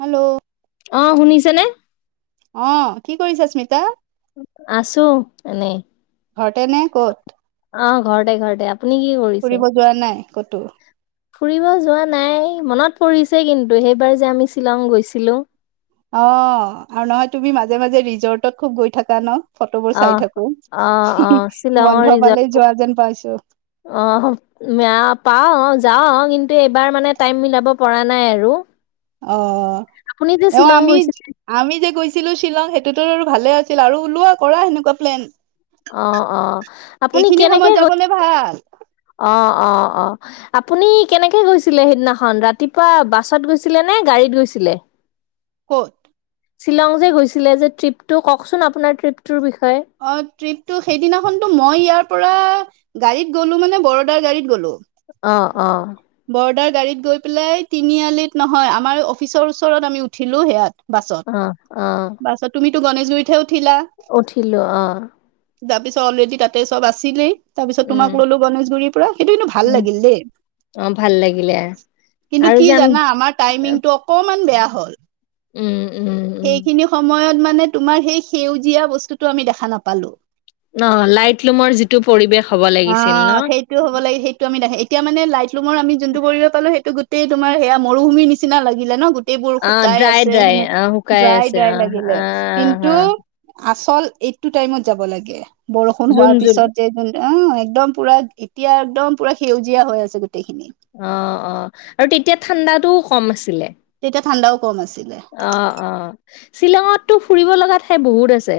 Hello. অ শুনিছেনে। অ কি কৰিছো স্মিতা। আছো এনে। ঘটে নে ক'ত। অ ঘৰতে ঘৰতে। আপুনি কি কৰিছে ফুৰিব যোৱা নাই কতো। ফুৰিব যোৱা নাই মনত পৰিছে কিন্তু সেইবাৰ যে আমি শ্বিলং গৈছিলো। অ, আৰু নহয় তুমি মাজে মাজে ৰিজৰ্টত খুব গৈ থাকা ন। ফটোবোৰ অ চাই থাকো, অ অ বন্ধ পালে যোৱা যেন পাইছো। আহ ম পা। যাওঁ কিন্তু এইবাৰ মানে টাইম মিলাব পৰা নাই আৰু। অ আপুনি যে এ শ্বিলং আমি গৈছিলে আমি যে গৈছিলো শ্বিলং। আৰু ভালে আছিল আৰু ওলোৱা কৰা সেনেকুৱা প্লেন। অ অ আপুনি এইখিনি কেনেকে সময়ত গৈ যাবলে ভাল অ। অ অ আপুনি কেনেকে গৈছিলে সেইদিনাখন ৰাতিপুৱা বাছত গৈছিলে নে গাড়ীত গৈছিল। ছিলে। কত। শ্বিলং যে গৈছিলে যে ট্ৰিপটো কওকচোন আপোনাৰ ট্ৰিপটোৰ বিষয়ে। অ ট্ৰিপ। ত সেইদিনাখনতো মই ইয়াৰ পৰা গাড়ীত গ'লো মানে বৰদাৰ গাড়ীত গ'লো। অ অ। বৰ্দাৰ গাড়ীত গৈ পেলাই তিনিআলিত নহয় আমাৰ অফিচৰ ওচৰত আমি উঠিল। তোসেয়াত অ', অ', বাছত বাছত তুমিতো গণেশগুৰিতহে উঠিলো আহ তাৰ পিছত অলৰেডি তাতে চব আছিলেই তাৰপিছত উম, তোমাক ল'লো গণেশগুৰিৰ পৰা সেইটো কিন্তু ভাল উম, লাগিল দেই অ', ভাল লাগিলে কিন্তু আৰু কি যাম জানা আমাৰ টাইমিংটো অকমান বেয়া হল উম উম, উম, সেইখিনি সময়ত মানে তোমাৰ সেই সেউজীয়া বস্তুটো আমি দেখা নাপালো ন লাইটলোমৰ যিটো পৰিৱেশ হ'ব অ লাগিছিল ন? সেইটো হ'ব লাগে সেইটো আমি দেখে এতিয়া মানে লাইট লোমৰ আমি যোনটো কৰিব পালো সেইটো গোটেই তোমাৰ মৰুভূমি নিচিনা লাগিলে ন গো গোটেবোৰ অ', শুকাই ড্ৰাই আছে ড্ৰাই সেনে অ', শুকাই ড্ৰাই আছে ড্ৰাই অ', লাগিলে আহ, কিন্তু হা আচল এইটো টাইমত যাব লাগে বৰষুণ জুন হোৱাৰ জুন পিছত যে অ একদম পোৰা এতিয়া একদম পোৰা সেউজীয়া হৈ আছে গোটেই অ অ আৰু তেতিয়া ঠাণ্ডাতটোও কম আছে যে তেতিয়া ঠাণ্ডাও কম আছিলে অ অ শ্বিলঙত তোৰ ফুৰিব লগা ঠাই বহুত আছে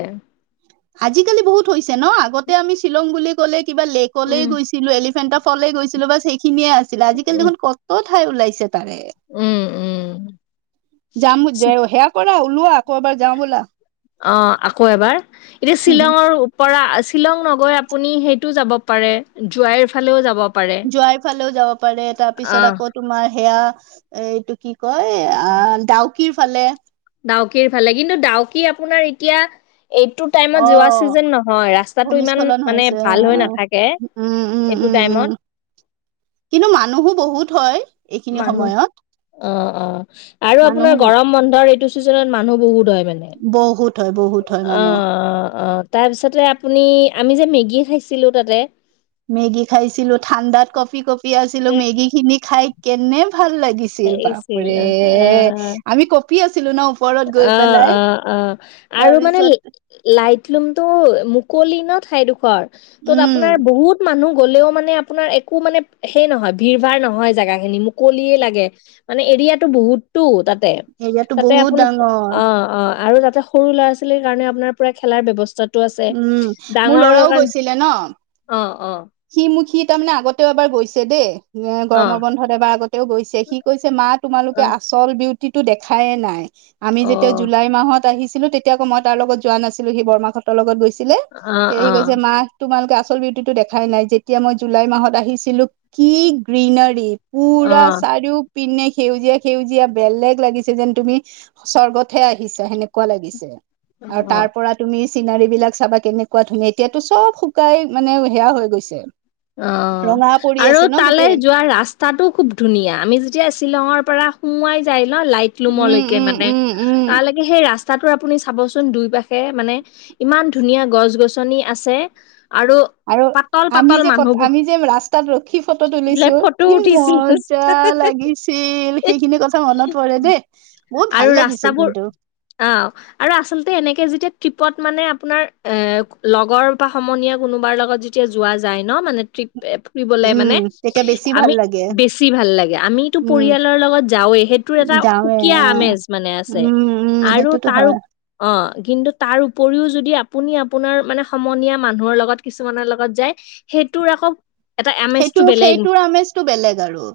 আজিকালি বহুত হৈছে ন আগতে আমি শ্বিলং বুলি ক'লে কিবা লোকলে উম, গৈছিলো এলিফেণ্টৰ ফলে গৈছিলো বচ সেইখিনিয়ে আছিলে আজিকালি উম, দেখোন কত ঠাই ওলাইছে তাৰে উম, উম, যাম সেয়া কৰা ওলোৱা আকৌ এবাৰ যাওঁ বলা অ আকৌ এবাৰ এতিয়া শ্বিলঙৰ পৰা শ্বিলং নগৈ আপুনি সেইটো যাব পাৰে জোৱাইৰ ফালেও যাব পাৰে যোৱাৰাই ফালেও যাব পাৰে তাৰ পিছত আহ আকৌ তোমাৰ সেয়া এইটো কি কয় আ ডাউকিৰ ফালে ডাউকিৰ ফালে কিন্তু ডাউকি আপোনাৰ এতিয়া এইটো টাইমত অ যোৱা ছিজন নহয় ৰাস্তাটো ইমান ভূমিস্খলন মানে হৈছে অ ভাল হৈ অ নাথাকে উম উম এইটো উম উম টাযাম ন কিন্তু মানুহো বহুত হয় এইখিনি মানুহ সময়ত অ অ আৰু আপোনাৰ মানুহো বহুত গৰম বন্ধৰ এইটো চিজন মানুহ বহুত হয় মানে বহুত হয় বহুত হয় অ মানুহ অ অ তাৰপিছতে আপুনি আমি যে মেগী খাইছিলো তাতে মেগি খাইছিলো ঠাণ্ডাত কফি কফি আছিলো মেগী খিনি খাই কেনে ভাল লাগিছিল বাপৰে আছিল আমি কঁপি আছিলো ন ওপৰত গৈ অ পেলাই অ অ আৰু মানে তাৰপিছত লাইট ৰোমটো মুকলি ন ঠাইডোখৰ তত উম আপোনাৰ বহুত মানুহ গ'লেও মানে আপোনাৰ একো মানে সেই নহয় ভিৰ ভাৰ নহয় জেগা খিনি মুকলিয়ে লাগে মানে এতিয়াত বহুতো তাত হেৰিয়াতো বহুত দাম [unintelligible] অ অ আৰু তাতে সৰু ল'ৰা ছোৱালীৰ কাৰণে আপোনাৰ পোৰা খেলাৰ ব্যৱস্থাত আছে উম মোৰ ডাঙৰৰ ল'ৰাও কাৰণে গৈছিলে ন অ অ', সি মোক সি তাৰমানে আগতেও এবাৰ গৈছে দেই এ অ', গৰমৰ অ', বন্ধত এবাৰ আগতেও গৈছে সি কৈছে মা তোমালোকে আচল বিউ দেখাইে নাই আমি যেতিয়া অ', জুলাই মাহত আহি কিন্তু তেতিয়া কৌ মই তাৰ লগত যোৱা নাছিলো সি বৰৰ্মাহঁতৰ লগত গৈছিলে তে সি অ', কৈছে মা তোমালোকে আচল বিউটি দেখাই নাই যেতিয়া মই জুলাই মাহত আহিছিলো কি গ্ৰীনাৰী পোৰা অ', চাৰিও পিনে সেউজীয়া সেউজীয়া বেলেগ লাগিছে যেন তুমি স্বৰ্গতহে আহিছা সেনেকুৱা লাগিছে আৰু অ', তাৰ পৰা তুমি চিলাৰী বিলাক চাবা কেনেকুৱা ধুনীয়া এতিয়াতো চব শুকাই মানে সেয়া হৈ গৈছে অ ৰঙা পৰি আৰু আছে ন তালৈ গোটেই যোৱা ৰাস্তাটো খুব ধুনীয়া আমি যেতিয়া শ্বিলঙৰ পৰা সোমোৱাই যায় ন লাইট উম ৰুমলৈকে উম মানে উম উম তালৈকে সেই ৰা তাতো আপুনি চাবচোন দুই পাশে মানে ইমান ধুনীয়া গছ গছনি আছে আৰু আৰু পাতল পাত আমি যে ক আমি যে ৰাস্তাত ৰখি ফটো তুলিছো ফটো কি উঠিছিলো মজা লাগিছিল সেইখিনি কথা মনত পৰে দেই বহুত ভাল আৰু লাগিছে ৰাস্তাবোৰ কিন্তু অ আৰু আচলতে এনে কে যেতিয়া ট্ৰিপত মানে আপোনাৰ অ লগৰ বা সমনীয়া কোনোবাৰ লগত যেতিয়া যোৱা যাই যায় ন মানে ট্ৰিপ এ ফুৰিবলে মানে উম তেতিয়া বেছি ভাল আমি লাগে বেছি ভাল লাগে আমিতো উম পৰিয়ালৰ লগত যাওৱেহে এইটোৰ এটা যাওঁৱে সুকীয়া অ আমেজ মানে আছে উম উম আৰু সেইটোতো তাৰ হয় অ কিন্তু তাৰ উপৰিও যদি আপুনি আপোনাৰ মানে সমনীয়া মানুহৰ লগত কিছুমানৰ লগত যায় সেইটোৰ আকৌ এটা সেইটো আমেজটো বেলেগ সেইটোৰ আমেজটো বেলেগ আৰু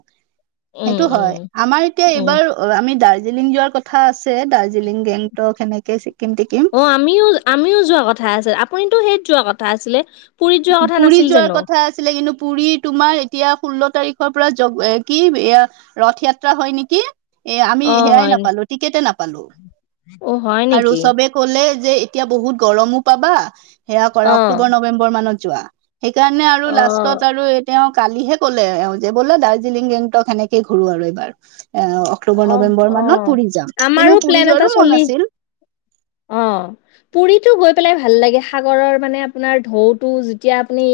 উম সেইটো উম হয় আমাৰ এতিয়া উম এইবাৰ আমি দাৰ্জ দাৰ্জিলিং যোৱাৰ কথা আছে দাৰ্জিলং গেংটক সেনেকে ছিকিম টিকিম অ আমিও আমিও যোৱা কথা আছিল আপুনিতো সেই যোৱা কথা আছিলে পুৰীত যোৱা কথা পুুৰী নাছিল যোৱাৰ জানো কথা আছিলে কিন্তু পুুৰী তোমাৰ এতিয়া ষোল্ল তাৰিখ [unintelligible] পৰা য কি ৰথয়াত্ৰা হয় নেকি এ আমি অ সেয়াই হয় নি নাপালো টিকেটে নাপালো অ হয় নেকি আৰু চবে কলে যে এতিয়া বহুত গৰমো পাবা সেয়া অ কৰা অক্টোবৰ নৱেম্বৰ মানত যোৱা সেইকাৰণে আৰু অ লাষ্টত আৰু এ তেওঁ কালিহে ক'লে এওঁ যে বোলে দাৰ্জিলিংট সেনেকেই ঘূৰো আৰু এইবাৰ এ অক্টোবৰ অ নৱেম্বৰ অ মানত পুৰি যাম কিন্তু আমাৰো ম পুৰি প্লেন এটা যোৱাৰো মন চলি আছিল অ পুৰীতো গ পেলাই ভাল লাগে সাগৰৰ মানে আপোনাৰ ঢৌ টো জেইয়া আমি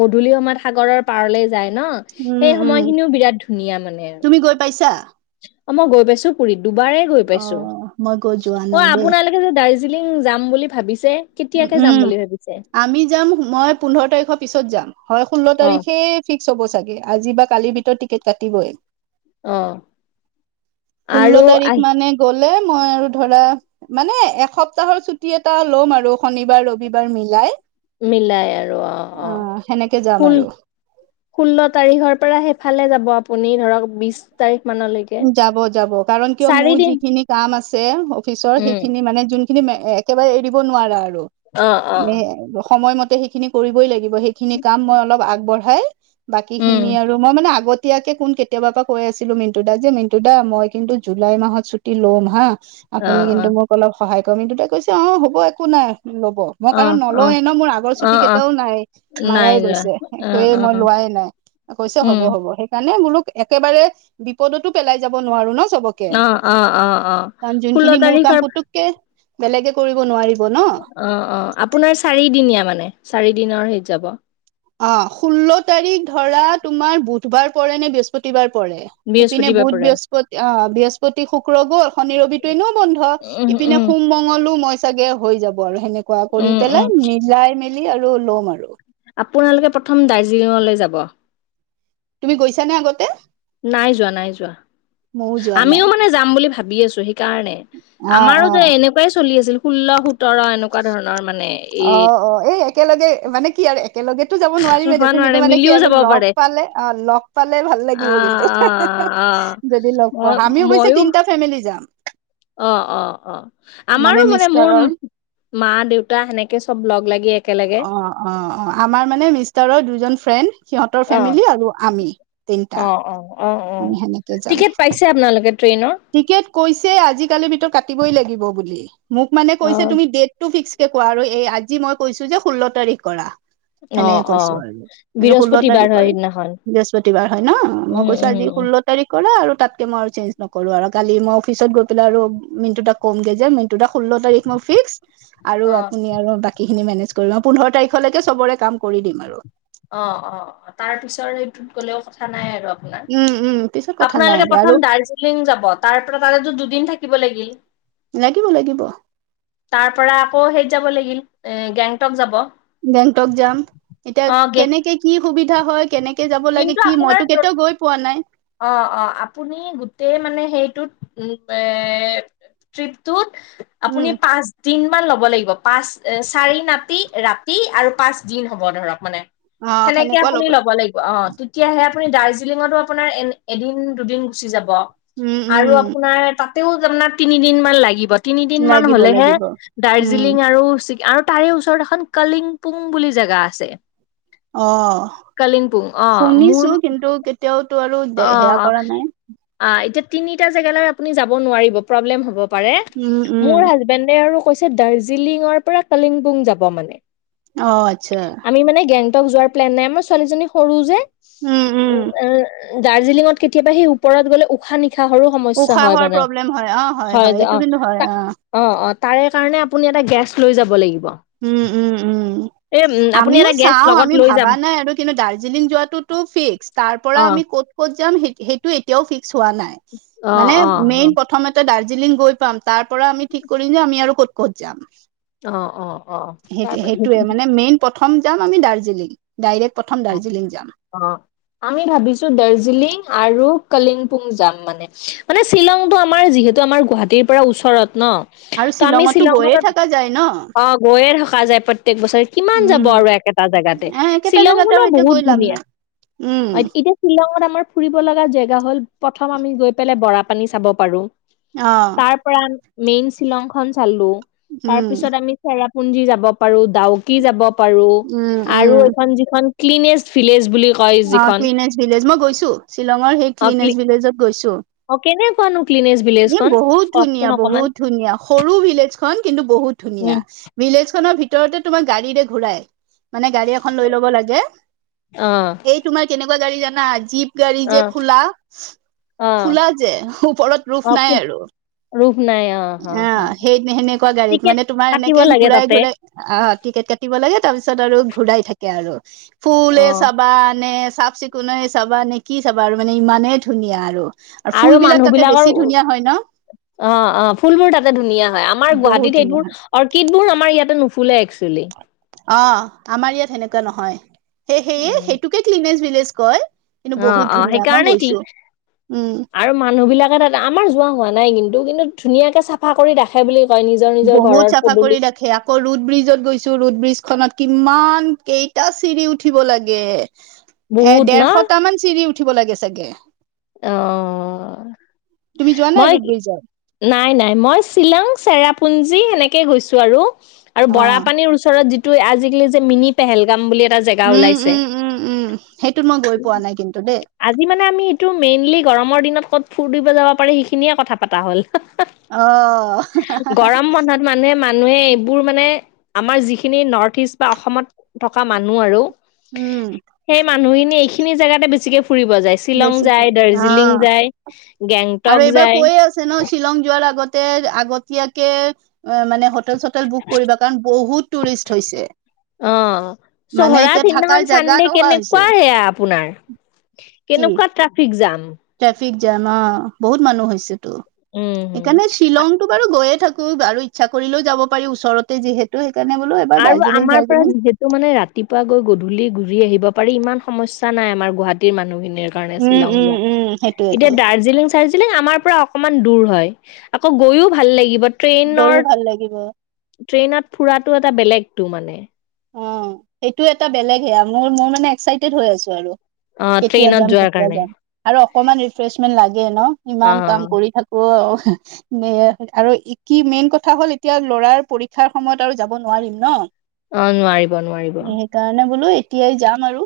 গধূলি সময়ত সাগৰৰ পাৰলে যাই ন উম সেই উম সময়খিনিও বিৰাট ধুনীয়া মানে আৰু তুমি গৈ পাইছা অ মই গৈ পাইছো পুুৰীত দুবাৰেই গৈ অ পাইছো মই গৈ যোৱা মই নাই দেই আপোনালোকে যে যাম বুলি ভাবিছিল উম আমি যাম মই পোন্ধৰ তাৰিখৰ পিছত যাম হয় ষোল্ল অ তাৰিখে ফিক্স হব চাগে আজি বা কালিৰ ভিতৰত টিকেট কাটিবই অ আৰু ষোল্ল তাৰিখ আহি মানে গ মই আৰু ধৰা মানে এসপ্তাহৰ ছুটি এটা ল'ম আৰু শনিবাৰ ৰবিবাৰ মিলাই মিলাই আৰু অ অ সেনেকে যাম কুল আৰু ষোল্ল তাৰিখৰ পৰা সেইফালে যাব আপুনি ধৰক বিশ তাৰিখ মানলৈকে যাব যাব কাৰণ কিয় মোৰ চাৰিদিন যিখিনি কাম আছে অফিচৰ উম সেইখিনি মানে যোন স খিন একেবাৰে এৰিব নোৱাৰা আৰু অ অ সময়মতে সেইখিনি কৰিবই লাগিব সেইখিনি কাম মই অলপ আগবঢ়াই বাকী উম খিনি আৰু মই মানে আগত এতিয়াকে কোন কেতিয়াবাৰ পৰা কৈ আছিলো মিণ্টু দা যে মিনটু দা মই কিন্তু জুলাই মাহত ছুটি ল'ম হা অ আপুনি অ কিন্তু মোক অলপ সহায় কৰিম কিন্ত ততে কৈছে অ হ'ব একো নাই [unintelligible] ল'ব মই অ কাৰণো অ নলৱে ন মোৰ আগৰ অ ছুটি অ কেইটায়াও নাই নাই মাজাই যোৱা গৈছে একয়ে অ', মই অ', লোৱাই [unintelligible] নাই কৈছে হ'ব উম, হ'ব সেইকাৰণে মোলোক একেবাৰে বিপদতো পেলাই যাব নোৱাৰো ন চবকে অ', অ', অ', অ', কাৰণ ষোল্ল যোনখিনি মোৰ কাম তাৰিখৰ পুতুককে বেলেগে কৰিব নোৱাৰিব ন অ অ আপোনাৰ চাৰিদিনীয়া মানে চাৰি দিনৰ হেইত যাব [unintelligible] অ ষোল্ল তাৰিখ ধৰা তোমাৰ বুধবাৰ পৰে নে বৃহস্পতিবাৰ পৰে সেইপিনে বৃহস্পতিবাৰ বুত পৰে বৃহস্পতি অ বৃহস্পতি শুক্ৰ গল শনি ৰবিটো এনেও বন্ধ উম, ইপিনে উম, সোমঙলো মই চাগে হৈ যাব আৰু সেনেকুৱা কৰি উম, উম, পেলাই মিলাই মেলি আৰু লম আৰু আপোনালোকে প্ৰথম দাৰ্জিলিঙলৈ যাব তুমি গৈছানে আগতে নাই যোৱা নাই যোৱা ময়ো যোৱা নাই আমিও মানে যাম বুলি ভাবি আছো সেই সেইকাৰণে অ অ আমাৰোতো এনেকুৱাই চলি আছিল ষোল্ল সোতৰ এনেকুৱা ধৰণৰ মানে অ এই অ এই একেলগে মানে কি আৰু একেলগেতো যাব নোৱাৰিমেইে হোৱা দেচোন কিন্তু নোৱাৰে মানে কি মিলিও আৰু যাব লগ পাৰে পালে অ লগ পালে ভাল লাগিব অ', কিন্তু অ', অ', যদি লগ পোৱা মই আমি অৱশ্যে ময়ো তিনটা ফেমিলি যাম অ অ অ আমাৰো মানে মোৰ মা দেউতা সেনেকে চব লগ লাগি একেলগে অ অ অ আমাৰ মানে মিষ্টাৰৰ দুজন ফ্ৰেণ্ড সিহঁতৰ অ ফেমিলি আৰু আমি তিনটা অ অ অ অ আমি সেনেকে যাম টিকেট পাইছে আপোনালোকে ট্ৰেইনৰ টিকেট কৈছে আজি কালি ভিতত কাটিব লাগিব বুলি মক মানে অ কৈছে তুমি দেতটো ফিক্স। ত কোৱা আৰু এই আজি মই কৈছোঁ যে ষোল্ল তাৰিখ কৰা। অ সেনেকে অ কৈছো আৰু ষোল্ল বৃহস্পতিবাৰ হয় তাৰিখৰে সিদিনাখন বৃহস্পতিবাৰ হয় ন মই উম কৈছো উম আজি। উম ষোল্ল তাৰিখেক কৰা আৰু তাতকে মই আৰু চেঞ্ নকৰো আৰু কালি মই অফিচত গৈ পেলাই আৰু মিনটো দাক কমগে যে দুটা ষোল্ল তাৰিখ মই ফিক্স আৰু অ আপুনি আৰু বাকী সখিনি মেনেজ কৰি পোন্ধৰ তাৰিখলৈকে চবৰে কাম কৰি দিম আৰু অ অ অ তাৰ পিছৰ সেইটোত গ'লেও কথা নাই আৰু উম, উম, পিছত কথা নাই আপোনালোকে আৰু আৰু প্ৰথম দাৰ্জিলিং যাব তাৰ পৰা তাতো দুদিন থাকিব লাগিব। লাগিব লাগিব তাৰ পৰা আকৌ সেই যাব লাগিল এ গেংটক যাব গেংটক যাম। এতিয়া অ গে কেনেকে কি সুবিধা হয় কেনেকে যাব লাগে কিন্তু কি মইতো আপোনাৰ কেতিয়াও গৈ পোৱা নাই অ অ আপুনি গোটেই মানে সেইটোত এ ট্ৰিপটোত আপুনি উম, পাঁচ দিন কিমান ল'ব লাগিব পাঁচ চাৰি নাতি ৰাতি আৰু পাঁচ দিন হ'ব ধৰক মানে অ', সেনেকে সেনেকুৱা আপুনি ল'ব লাগিব অ তেতিয়াহে আপুনি দাৰ্জিলিঙতো আপোনাৰ এ এদিন দুদিন গুচি যাব উম, উম, আৰু আপোনাৰ তা ও তাৰ তিনি দিন মান লাগিব তিনিদিন মান লাগিব হলেহে লাগিব। উম, দাৰ্জিলিং আৰু আৰু তাৰে ওচৰত এখন কালিংপুং বুলি জেগা আছে। অ', কলিমপুং অ শুনিছো মোৰ কিন্তু কেতিয়াওতো আৰু দে অ সেয়া অ কৰা নাই। আ এতিয়া তিনিটা জেগালে আপুনি যাব নোৱাৰিব পৰ্ব্লেম হব পাৰে উম, উম, মোৰ হাজবেণ্ডদে আৰু কৈছে দাৰ্জিলিঙৰ পৰা কলিংগ পুং যাব মানে অ আচ্ছা আমি মানে গেংটক যোৱাৰ প্লেন নাই মাৰ ছোৱালী সৰু যে উম উ উম দাৰ্জিলিঙত কেতিয়াবা সেই ওপৰত গ'লে উশাহ নিশাহ নিশাৰো সমস্যা হয় উশাহৰ মানে প্ৰব্লেম হয় অ', হয় যে এইটো অ কিন্তু হয় অ অ তাৰে কাৰণে আপুনি এটা গেছ লৈ যাব লগিব উম, উম, উম। আমিও চাওঁ আমি লৈ যাব ভাবা নাই আৰু কিন্তু দাৰ্জিলিং যোৱাটোতো ফিক্স তাৰ পৰা অ আমি কত কত যাম সেইটো এতিয়াও ফিক্স হোৱা নাই অ মানে অ অ মেইন প্ৰথমতে ডাৰ দাৰ্জিলিং গৈ পাম তাৰ পৰা আমি ঠিক কৰিম যে আমি আৰু ক'ত ক'ত যাম অ অ অ সেই সেইটোয়ে, তাৰপৰা মানে মেইন প্ৰথম যাম আমি দাৰ্জিলিং ডাইৰেক্ট। প্ৰথম দাৰ্জিলিং যাম অ' আমি ভাবিছো দাৰ্জিলিং আৰু কলিংপুং যাম মানে। মানে, শ্বিলংতটো আমাৰ যিহেতু আমাৰ গুৱাহাটীৰ পৰা ওচৰত। ন। আৰু ত আমি শ্বিলঙতো শ্বিলঙত গৈয়ে থকা যায় ন অ গৈয়ে থ থকা যায় প্ৰত্যেক বছৰে কিমান যাব উম আৰু একেটা জেগাতে। এ একেটা শ্বিলং জেগাতে খনো আৰু এতিয়া বহুত গৈ লাভ ধুনীয়া নাই উম হয়। এতিয়া শ্বিলঙত আমাৰ ফুৰিব লগা জেগা হল প্ৰথম আমি গৈ পেলাই বৰা পানী চাব পাৰো। অ তাৰ পৰা মেইন শ্বিলং খন চালো। তাৰ উম পিছত আমি চেৰাপুঞ্জি যাব পাৰো। ডাউকি যাব পাৰো উম উম আৰু এখন যিখন কিলিনেছ ফিলেজ অ' ক্লিনেছ ভিলেজ। মই গৈছো শ্বিলঙৰ সেই অ', ক্লিনেছ ভিলেজত গৈছো। অ কেনেকুৱানো ক্লিনেজ ভিলেজ খন এ'বহুত কওকচোন ধুনীয়া অকমান বহুত ধুনীয়া। সৰু ভিলেজ খন কিন্তু বহুত ধুনীয়া। উম ভিলেজ খনৰ ভিতৰত ভিতৰতে তোমাৰ গাড়ীৰে ঘূৰাই। মানে গাড়ী এখন লৈ ল'ব লাগে। অ এই তোমাৰ কেনেক কেনেকুৱা গাড়ী জানা জীপ গাড়ী অ যে খোলা অ খোলা যে, ওপৰত প্ৰভ অ নাই আৰু। ৰূপ নাই অ অ' সেই সেনেকুৱা গাড়ীত টিকেট মানে তোমাৰ কাটিব এনেকে লাগে ঘূৰাই তাতে ঘুৰাই অ টিকেট কাটিব লাগে ত তাৰপিছত আৰু ঘূৰাই থাকে আৰু ফুল অ চাব। নে চাফ চিকুণে চাবা নে, কি চাবা আৰু মানে ইমানেই ধুনীয়া আৰু। ফুল আৰু বিলাক মানুহ তাতে বিলাকৰ বেছি উম, ধুনীয়া হয় ন অ, অ। ফুলবোৰ তাতে ধুনীয়া হয় আমাৰ বহুত গুৱাহাটীত ধুনীয়া সেইবোৰ অৰ্কিডবোৰ আমাৰ ইয়াতে নুফুলে একচুৱেলি। অ' আমাৰ ইয়াত সেনেকুৱা নহয়। সেই সেয়ে সেইটোকে ক্লিনেজ ভিলজ কয়। কিন্তু অ বহুত 'অ ধুনীয়া মই সেইকাৰণে কি গৈছো উম আৰু মানুহ বিলাকে তাত আমাৰ যোৱা হোৱা নাই কিন্তু। কিন্তু ধুনীয়াকে চাফা কৰি ৰাখে বুলি- কয় নিজৰ নিজৰ বহুত ঘৰৰ চাফা কৰি পদূলিত ৰাখে। আকৌ, ৰুড ব্ৰিজত গৈছো ৰুড ব্ৰিজ খন কিমান কেইটা চিৰি উঠিব লাগে। এ বহুত ন দেৰশটামান চিৰি উঠিব লাগে চাগে। অহ তুমি যোৱা নাই মই ৰুড ব্ৰিজত নাই নাই মই শ্বিলং চেৰাপুঞ্জী- চি সেনেকে গৈছো আৰু অ বৰা পানীৰ ওচৰত যিটো আজিকালি যে মিনি পেহেলগাম বুলি এটা জেগা উম, ওলাইছে উম, উম, উম সেইটোত মই গৈ পোৱা নাই কিন্তু দেই। টো মেইনলি গৰমৰ দিনত ক'ত ফুৰৰি দিব যাব পাৰে সেইখিনিয়ে কথা পতা হ'ল। অ গৰম বন্ধত মানুহে মানে মানুহে এইবোৰ মানে আমাৰ যিখিনি নৰ্থ ইষ্ট বা অসমত থকা মানুহ আৰু উম সেই মানুহখিনি এইখিনি জেগাতে বেছিকে ফুৰিব যায় শ্বিলং। বেছিকে যায় অ দাৰ্জিলিং যায় 'আৰু গেংটক এইবাৰ যায় কৈয়ে আছে ন, শ্বিলং যোৱাৰ আগতে আগতীয়া টিকেট মানে হোটেল চোটেল বুক কৰিবা, কাৰণ বহুত টুৰিষ্ট হৈছে। অহ' মানে চহৰা এতিয়া দিনাখন। থাকাৰ জাগা চানডে নোহোৱা কেনেকুৱা হৈছে সেয়া আপোনাৰ। কি কেনেকুৱা ট্ৰেফিক জাম। ট্ৰেফিক জাম অ বহুত মানুহ হৈছেতো। উম, হুম। সেইকাৰণে শ্বিলংতটো বাৰু গৈ য়ে থাকো আৰু ইচ্ছা কৰিলেও যাব পাৰি ওচৰতে যিহেতু। সেইকাৰণে বোলো এবাৰ আৰু দাৰ্জিলিং আমাৰ পৰা চাৰ্জিলিং যিহেতু মানে ৰাতিপুৱা গৈ গধূলি ঘুৰি আহিব পাৰি ইমান সমস্যা নাই আমাৰ গুৱাহাটীৰ মানুহ খিনিৰ কাৰণে উম শ্বিলং উম যোৱাটো উম এতিয়া সেইটোয়েটো দাৰ্জিলিং দাৰ্জিলিং আমাৰ পৰা অকমান দূৰ হয়। আকৌ গৈওভাল লাগিব। গৈ ট্ৰেইনৰ ভাল লাগিব। ট্ৰেইনত ফুৰাতটো এটা বেলেগতটো মানে। অ' সেইটো এটা বেলেগ সেয়া মোৰ মোৰ মানে এক্সাইটেড হৈ আছো আৰু। অহ কেতিয়া যাম কেতিয়া যাম আৰু অকমান ৰিফ্ৰেচমেন্ট লাগে ন ইমান অ', কাম অ', কৰি থাকো। আৰু কি মেইন কথা হ'ল এতিয়া লৰাৰ পৰীক্ষাৰ সময়ত আৰু যাব নোৱাৰিম ন। অ নোৱাৰিব নোৱাৰিব। সেইকাৰণে বোলো এতিয়াই যাম আৰু।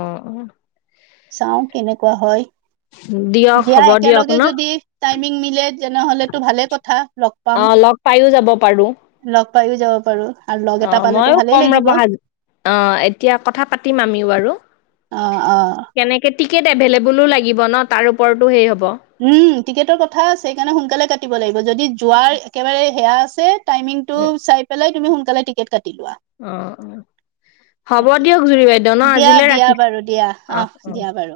অঁ অঁ। চাওঁ কেনেকুৱা হয়। দিয়ক দিয়া হ'ব দিয়ক একেলগে ন? যদি টাইমিং মিলে তেনেহলেতটো ভালে কথা লগ পাম। অ লগ পাইও যাব পাৰো। পাও যাব পাৰো আৰু লগ এটা অ', পালে ময়ো কম ৰবা আজি অ এতিয়া কথা পাতিম আমিও বাৰু অ কেনেকে টিকেট এভেলইবুলো লাগিব ন, তাৰ ওপৰতো সেই হ'ব। উম টিকেটৰ কথা সেইকাৰণে সোনকালে কাটিব লাগিব যদি যোৱাৰ একেবাৰে সেয়া আছে, টাইমিংটো উম, চাইপেলাই তুমি সোনকালে টিকেট কা অ অ। হ'ব তাকে দিয়ক জুৰি বাইদউ ন দিয়া আজিলৈ দিয়া ৰাখিছোঁ। বাৰু দিয়া অ অঁ অঁ দিয়া বাৰু